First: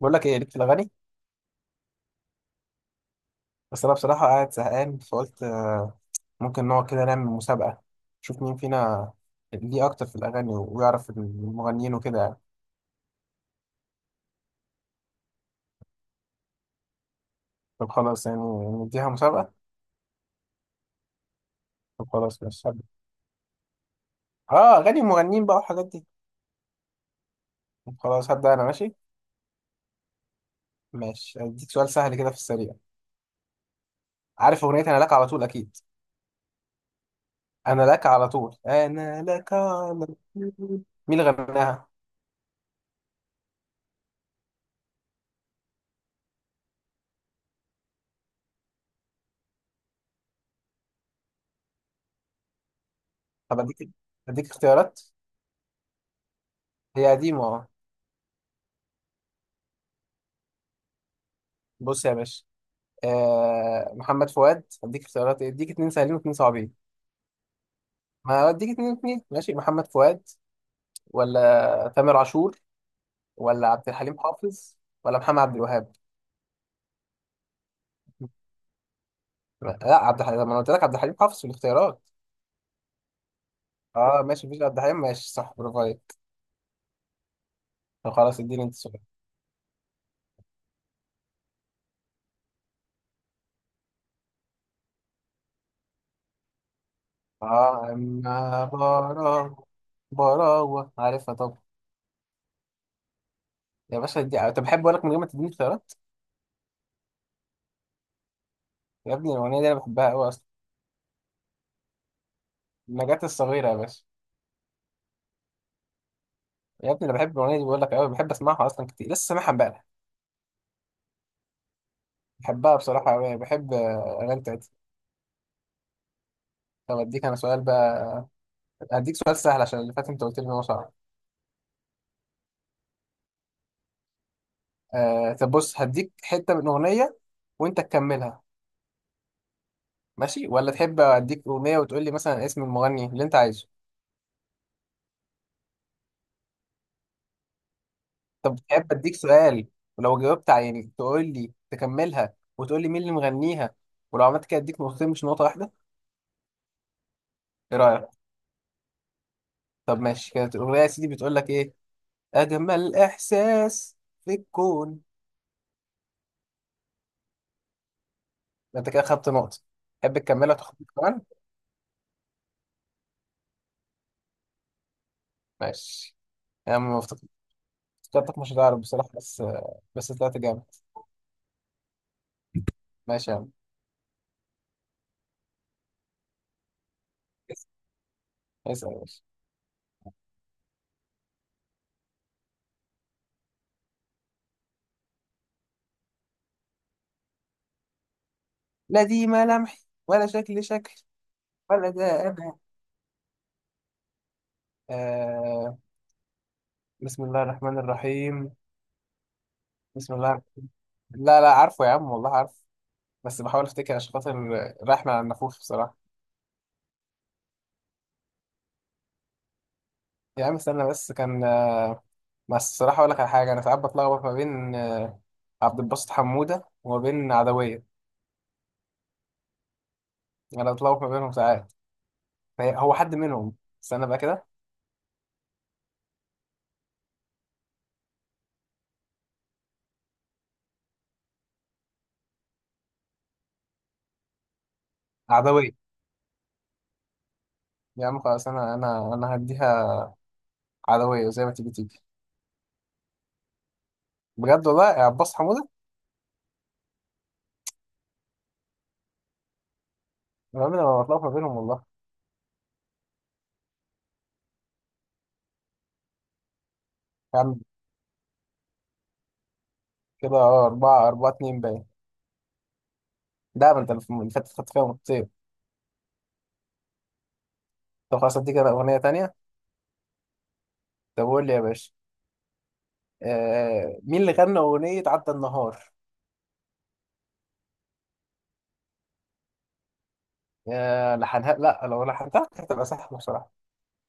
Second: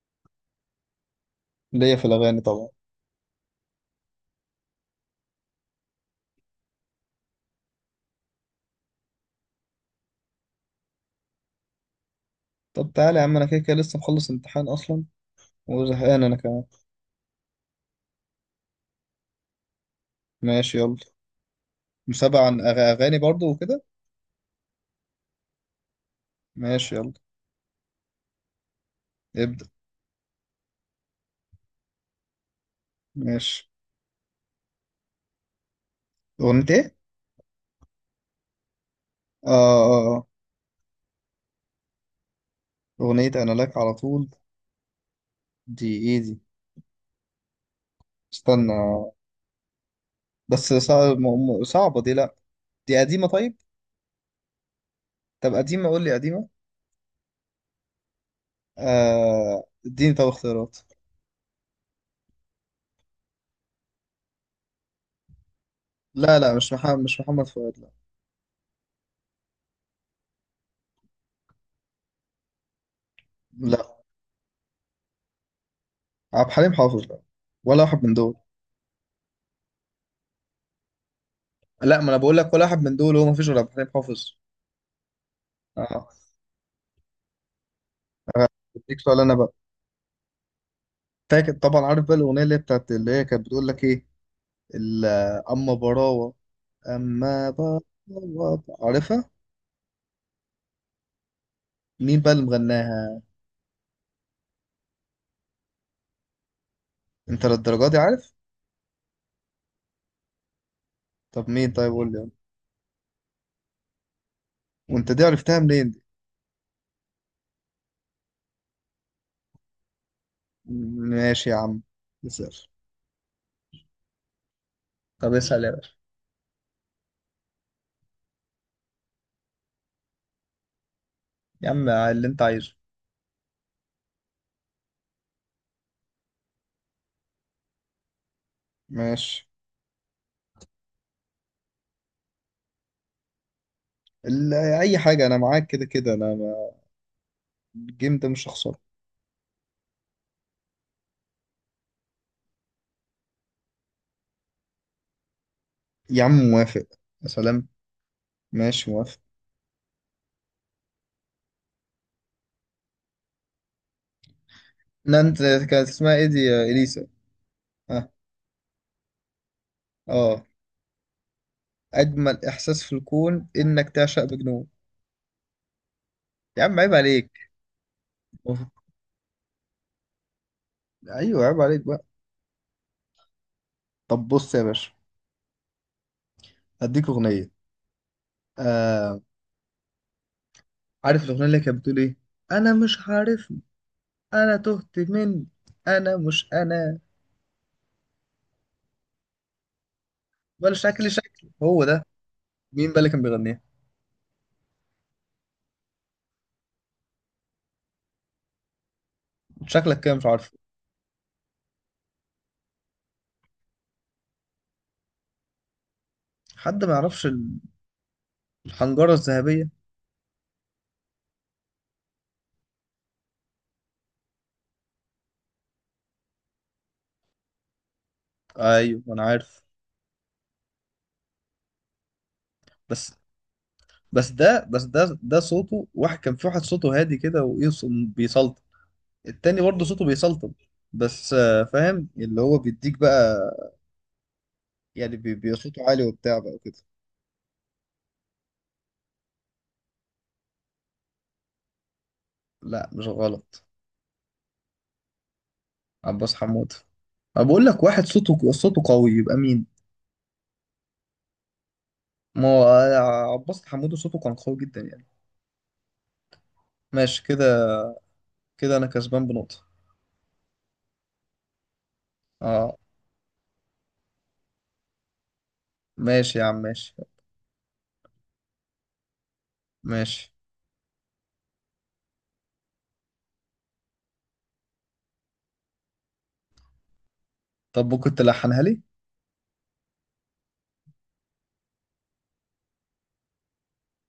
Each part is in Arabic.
بقول لك ايه ليك في الاغاني. ليا في الأغاني طبعا. بس انا بصراحه قاعد زهقان فقلت ممكن نقعد كده نعمل مسابقه، نشوف مين فينا ليه اكتر في الاغاني ويعرف المغنيين وكده يعني. طب تعالى يا عم، أنا كده كده لسه مخلص امتحان أصلا وزهقان أنا كمان. طب خلاص يعني، نديها مسابقه. ماشي يلا. طب خلاص مسابقة عن ماشي هبدأ. أغاني برضو وكده. اه، اغاني المغنيين بقى والحاجات دي. ماشي يلا. طب خلاص هبدا انا ماشي. ابدأ. ماشي، اديك سؤال سهل كده في السريع. ماشي. عارف اغنيه انا لك على طول؟ اكيد، أغنية إيه؟ انا لك على طول، انا آه، لك على آه، طول، آه. مين اللي غناها؟ أغنية أنا لك على طول. دي إيه دي؟ استنى. بس صعب، صعبة دي، لأ. دي قديمة، طيب؟ طب اديك اختيارات. طب قديمة، قول لي قديمة. هي قديمه اه. آه، اديني طب اختيارات. بص يا باشا، محمد فؤاد، اديك اختيارات إيه؟ اديك اتنين سهلين واتنين لا، لا، مش صعبين. محمد مش محمد فؤاد لا. ما اديك اتنين اتنين، ماشي. محمد فؤاد، ولا تامر عاشور، ولا عبد لا، الحليم حافظ، ولا محمد عبد الوهاب. عبد الحليم حافظ، لا. ولا واحد من دول. لا عبد الحليم، ما انا قلت لك عبد الحليم حافظ في لا، الاختيارات. ما أنا بقول لك ولا واحد من دول، هو مفيش غير عبد الحليم اه حافظ. ماشي، مفيش عبد الحليم، ماشي صح، برافو اه. عليك. طب خلاص آه، اديني انت اديك السؤال. سؤال انا بقى. فاكر طبعا، عارف بقى الاغنيه اللي هي بتاعت، اللي هي كانت بتقول لك ايه؟ ال- اما براوه. اما اه، براوه، اما عارفها. براوة، براوة عارفها طب. مين بقى اللي مغناها؟ يا باشا دي، طب بحب اقول لك من غير ما تديني اختيارات. انت للدرجه دي عارف؟ يا ابني الاغنيه دي انا بحبها قوي اصلا. طب مين؟ طيب قول لي. النجاة الصغيره يا باشا. وانت دي عرفتها منين دي؟ يا ابني انا بحب الاغنيه دي بقول لك، قوي بحب اسمعها اصلا كتير، لسه سامعها امبارح. ماشي يا عم. اسال. بحبها بصراحة أوي، بحب أغاني بتاعتها. طب اسال يا باشا. طب أديك أنا سؤال بقى. هديك سؤال سهل عشان اللي فات أنت قلت لي إن هو صعب. يا عم اللي انت عايزه. آه طب بص، هديك حتة من أغنية وأنت تكملها. ماشي. ماشي، ولا تحب أديك أغنية وتقول لي مثلا اسم المغني اللي أنت عايزه. اي حاجه، انا معاك كده كده، انا الجيم ده مش طب هخسره. تحب أديك سؤال، ولو جاوبت يعني تقول لي تكملها وتقول لي مين اللي مغنيها، ولو عملت كده أديك نقطتين مش نقطة واحدة. يا عم موافق. يا سلام. إيه رأيك؟ ماشي موافق. طب ماشي، كانت الأغنية يا سيدي بتقول لك إيه. أجمل إحساس في الكون. لا، انت. كانت اسمها ايه دي، يا اليسا؟ اه. أنت كده خدت نقطة، تحب اه. تكملها وتاخد نقطة كمان. اجمل احساس في الكون انك تعشق مجنون. ماشي يا يا عم عيب عم، مفتقد. عليك. افتكرتك مش هتعرف بصراحة بس، بس طلعت جامد. ايوه، عيب عليك بقى. ماشي يا عم. طب بص يا باشا. هديك اغنيه. اس- اسأل يا آه. باشا. عارف الاغنيه اللي كانت بتقول ايه؟ انا مش عارفني. انا تهت مني. انا مش انا. لا دي ملامح، ولا شكل ولا شكل، شكلي شكلي هو ولا ده. ده أنا. مين بقى اللي كان بيغنيها؟ آه بسم الله الرحمن الرحيم. شكلك كده بسم مش الله. عارفه. لا لا عارفه يا عم، والله عارف، بس بحاول افتكر عشان خاطر رايح مع النفوس بصراحة. حد ما يعرفش. الحنجره الذهبيه. يا عم استنى بس، كان بس الصراحة أقول لك على حاجة، أنا ساعات بتلخبط ما بين عبد الباسط حمودة وما بين عدوية. ايوه انا عارف. أنا بتلخبط ما بينهم ساعات، هو بس. حد منهم. استنى بقى بس كده. ده بس ده ده صوته واحد، كان في واحد صوته هادي كده، وايه، بيسلطن. التاني برضه صوته بيسلطن. بس فاهم اللي هو بيديك بقى. يعني عدوية. صوته عالي وبتاع بقى وكده. يا عم خلاص، انا هديها عدوية زي ما تيجي تيجي. لا، مش غلط. بجد والله، يا عباس حمودة. عباس حمود. أنا بقول لك واحد صوته قوي يبقى مين؟ انا عمري ما بطلع ما بينهم والله. ما هو عباس حمود صوته كان قوي جدا يعني. ماشي يا عم كده. كده انا كسبان بنقطة. كده اه، أربعة أربعة اتنين باين. اه. ده ما انت اللي فاتت خدت فيها نقطتين. ماشي يا عم، ماشي، طب خلاص اديك انا أغنية تانية. ماشي. طب قول لي يا باشا، مين اللي غنى أغنية عدى النهار؟ طب كنت لحنها لي. يا لحنها، لا لو لحنتها كانت هتبقى سهلة بصراحة.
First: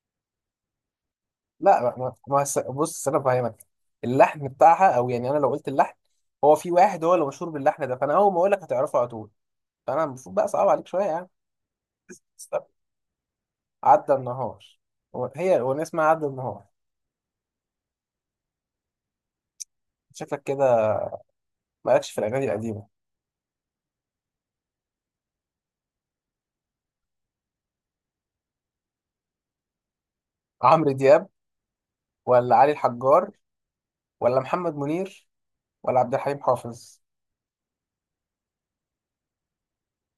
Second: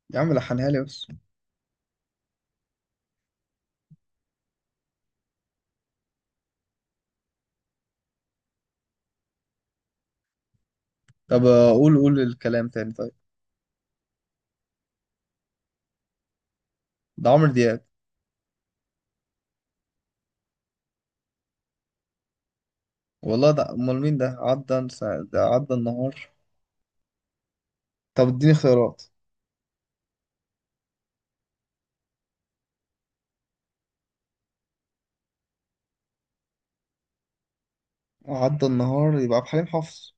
يا عم لحنها لي بس. لا ما ما- ما هس- بص أنا فاهمك. اللحن بتاعها، أو يعني أنا لو قلت اللحن، هو في واحد هو اللي مشهور باللحن ده، فأنا أول ما أقول لك هتعرفه على طول. فأنا المفروض بقى صعب عليك شوية يعني. طب قول قول الكلام تاني طيب. عدى النهار، هي الأغنية اسمها عدى النهار. ده عمرو دياب. شكلك كده مالكش في الأغاني القديمة. والله ده امال مين؟ ده عدى ده عدى النهار. طب اديني خيارات. عمرو دياب، ولا علي الحجار، ولا محمد منير، ولا عبد الحليم حافظ. عدى النهار يبقى عبد الحليم حافظ.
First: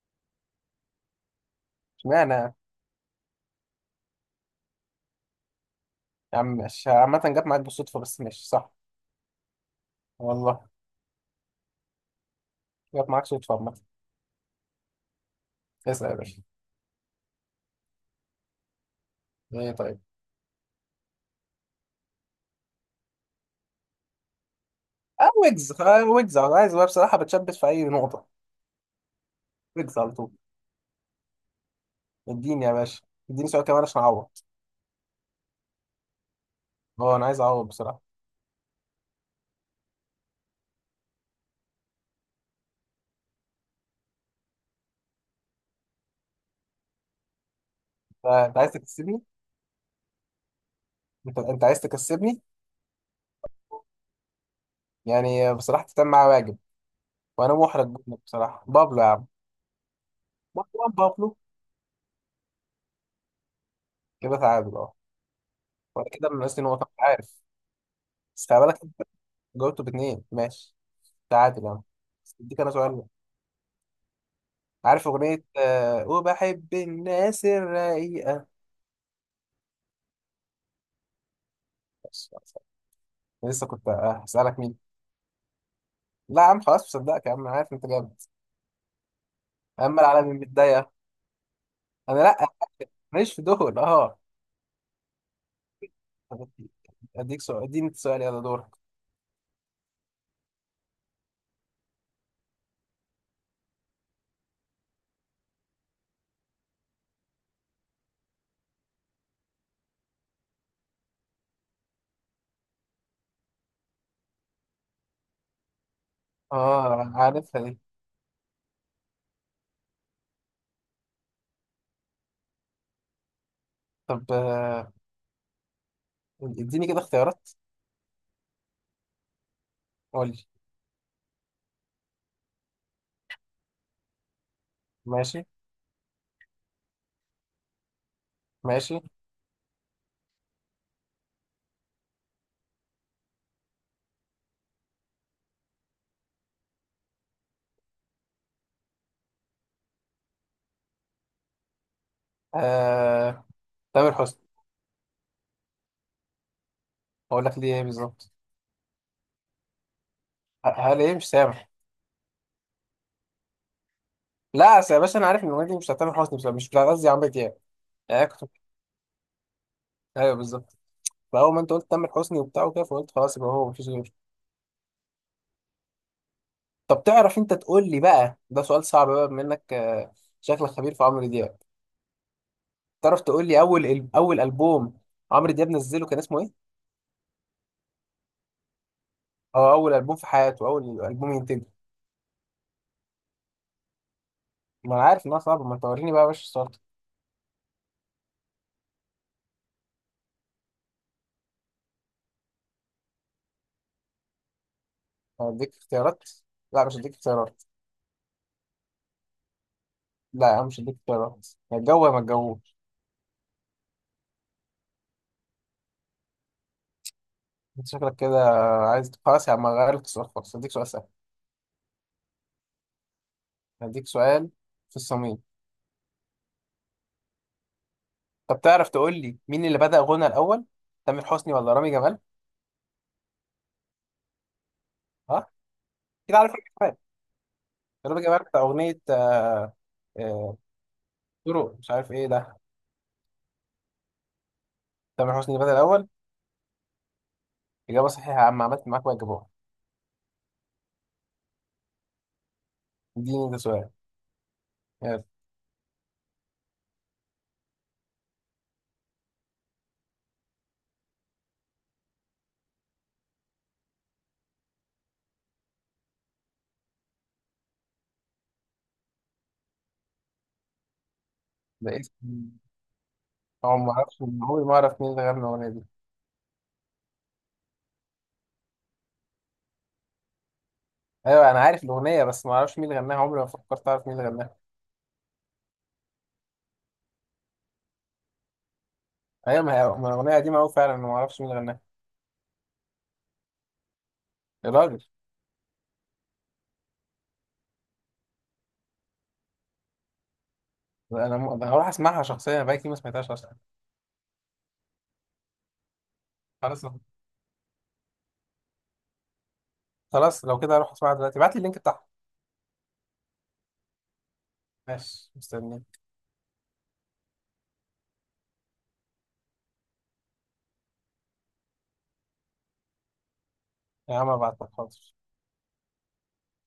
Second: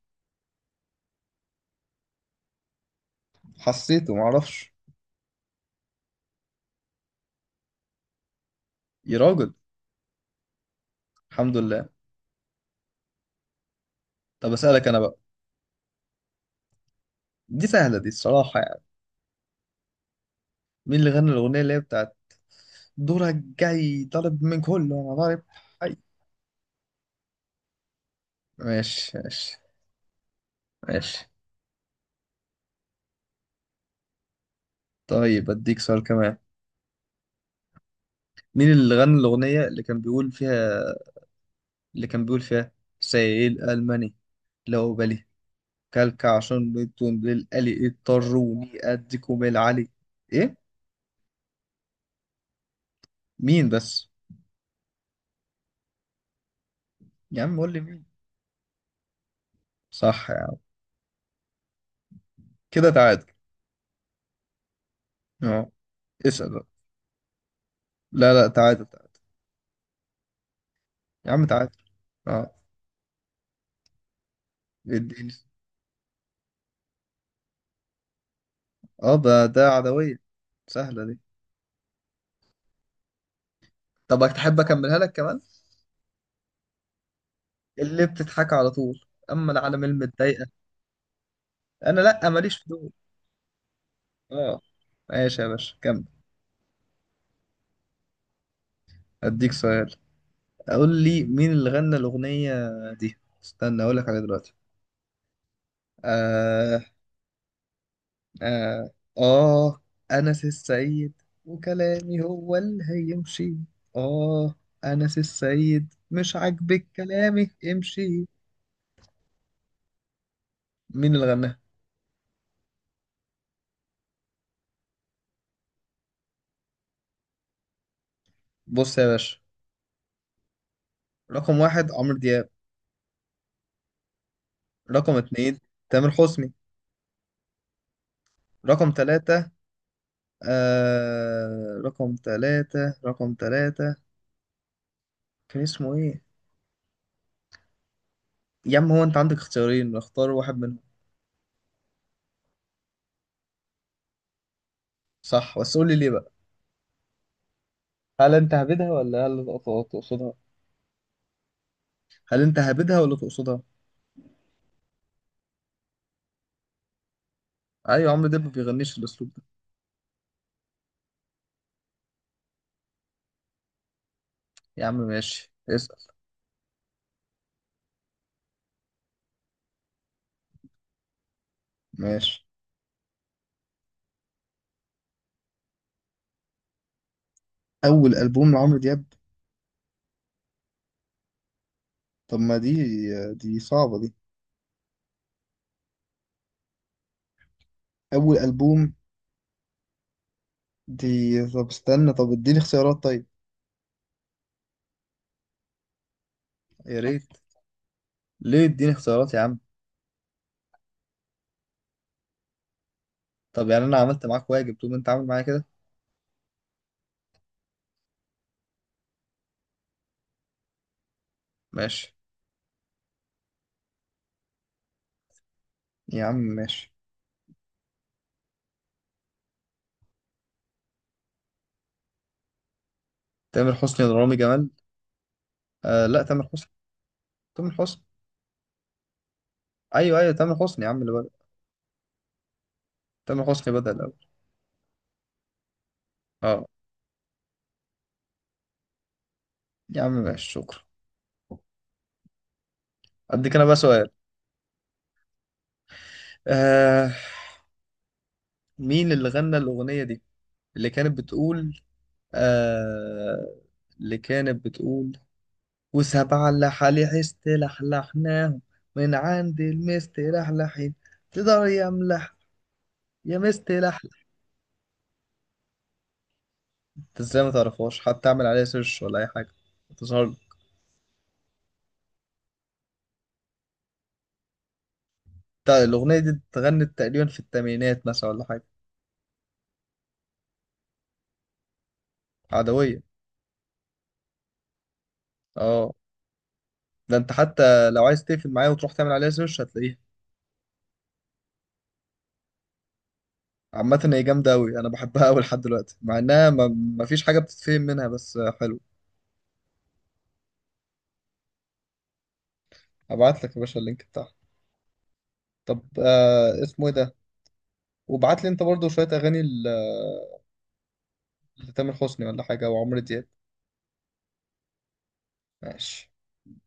اشمعنى يا حسيته، معرفش. عم، ماشي عامة، جت معاك بالصدفة بس ماشي صح. يا راجل. والله الحمد لله. جت معاك صدفة عامة. طب اسألك انا بقى. اسأل يا باشا. دي سهلة دي الصراحة يعني. ايه طيب؟ مين اللي غنى الأغنية اللي هي بتاعت؟ دورك جاي طالب من كله أنا اه ضارب. ويجز حي. آه، ويجز أنا عايز بقى بصراحة، بتشبث في أي نقطة. ماشي، ماشي. ويجز على طول. ماشي. اديني يا باشا، اديني سؤال كمان عشان أعوض. طيب أديك سؤال كمان. اه أنا عايز أعوض بصراحة. مين اللي غنى الأغنية اللي كان بيقول فيها سائل ألماني، لو بالي، كلك عشان بيتون للقلي انت اضطروني عايز تكسبني. أديكم العلي؟ إيه؟ انت عايز تكسبني. مين بس؟ يعني بصراحة تتم معايا واجب، يا وانا عم قول لي محرج مين. منك بصراحه. بابلو يا عم. صح يا عم. مروان بابلو. كده تعادل. كده تعادل اه. اه. وانا كده اسأل بقى. ناقصني نقطه أنت عارف. لا، بس لا، خلي بالك تعادل، انت، تعادل. جاوبته باثنين ماشي. يا عم تعادل تعادل. يعني. بس اه. اديك انا سؤال بقى. عارف اديني. اغنيه وبحب الناس الرقيقه. اه، ده عدوية. سهلة دي. بس خلاص. أنا لسه كنت طب تحب هسالك مين. اكملها لك كمان؟ لا يا عم خلاص، مصدقك يا عم، انا عارف انت اللي جامد. بتضحك على طول. اما العالم اما العالم المتضايقة. متضايقه، انا انا لا، لا ماليش في دول. ماليش في دول اه. اه. ماشي يا باشا كمل. طب اديك سؤال، اديني سؤال، يلا دورك. اديك سؤال. اقول لي مين اللي غنى الاغنية دي؟ استنى اقول لك عليها دلوقتي. آه، آه, آه أنس السيد وكلامي هو اللي هيمشي. آه أنس السيد، مش عاجبك اه، كلامي، عارفها دي. امشي. مين اللي غناها؟ طب اديني كده اختيارات. بص يا باشا. قول لي. رقم واحد عمرو دياب. رقم ماشي اتنين تامر حسني. رقم ماشي، تلاتة. آه، رقم تلاتة. كان اسمه ايه؟ يا عم، هو انت عندك اختيارين، اختار واحد منهم. آه... تامر حسني. صح، بس قول لي ليه بقى. اقول لك ليه ايه بالظبط. هل انت هبدها ولا هل تقصدها؟ هل ايه مش سامح. هل انت هبدها ولا تقصدها؟ لا أصل يا باشا، انا عارف ان الاغنيه دي مش بتاع تامر حسني، بس مش بتاع قصدي عمرو دياب. ايوه، يعني عمرو أنا دياب ما كنت، بيغنيش الاسلوب ده. ايوه بالظبط. فاول ما انت قلت تامر حسني وبتاع وكده، فقلت خلاص يبقى هو مفيش غيره. يا عم ماشي، اسأل. طب تعرف انت تقول لي بقى، ده سؤال صعب بقى بما انك شكلك خبير في عمرو دياب. ماشي. تعرف تقول لي اول اول البوم عمرو دياب نزله كان اسمه ايه؟ أول ألبوم لعمرو دياب؟ او اول البوم في حياته، اول البوم ينتجه. طب ما دي، دي صعبة دي. ما انا عارف انها صعبه، ما توريني بقى يا باشا السؤال ده. أول ألبوم. دي. طب استنى، طب اديني اختيارات طيب. هديك اختيارات، لا مش يا هديك ريت. اختيارات. ليه؟ اديني اختيارات يا عم. لا يا عم مش هديك اختيارات. يا الجو يا ما الجو. طب يعني انا عملت معاك واجب، تقوم انت عامل معايا كده. انت شكلك كده عايز، خلاص يا عم غير لك السؤال خالص، هديك سؤال سهل. ماشي. هديك سؤال في الصميم. يا عم ماشي. طب تعرف تقول لي مين اللي بدأ غنى الأول، تامر حسني ولا رامي جمال؟ تامر حسني ولا رامي جمال؟ ها، آه، لا، كده تامر عارف رامي حسني. جمال. تامر حسني. رامي جمال بتاع أغنية، ايوه، ايوه، تامر آه، حسني يا عم اللي بدأ. طرق مش عارف ايه ده. تامر حسني بدأ الاول. تامر حسني اللي بدأ الأول. اه. إجابة صحيحة يا عم، عملت معاك واجبها. يا عم ماشي، شكرا. اديني اديك ده انا بقى سؤال، سؤال. يلا. آه. مين اللي غنى الاغنية دي؟ اللي كانت بتقول، آه اللي كانت بتقول وسبعة اللي حالي حست لحلحناهم، من عند المست لحلحين، تقدر يا ده ملح اسم. يا مست هو ما اعرفش، لحلح؟ عمري ما اعرف مين اللي غنى الأغنية دي. انت ازاي ما تعرفهاش؟ حتى اعمل عليها سيرش ولا اي حاجة تظهر. ايوه انا عارف الأغنية، بس ما اعرفش مين اللي غناها، عمري ما فكرت اعرف مين اللي غناها. الأغنية دي اتغنت تقريبا في الثمانينات مثلا ولا حاجة؟ ايوه، ما هي ما الأغنية قديمة أوي فعلا، أنا ما اعرفش مين اللي غناها. عدوية. الراجل. اه. ده انت حتى لو عايز تقفل معايا وتروح تعمل عليها سيرش هتلاقيها. أنا هروح اسمعها شخصيا، أنا بقالي كتير ما سمعتهاش اصلا. عامة هي جامدة أوي، أنا بحبها أوي لحد دلوقتي، مع إنها ما خلاص ما فيش حاجة بتتفهم منها بس حلو. خلاص، لو كده هروح اسمعها دلوقتي، ابعت لي اللينك بتاعها. ابعت لك يا باشا اللينك بتاعها. ماشي طب مستني. اسمه ايه ده؟ وابعت لي انت برضو شوية اغاني لتامر حسني ولا حاجة وعمرو دياب. يا عم ابعت لك حاضر. ماشي.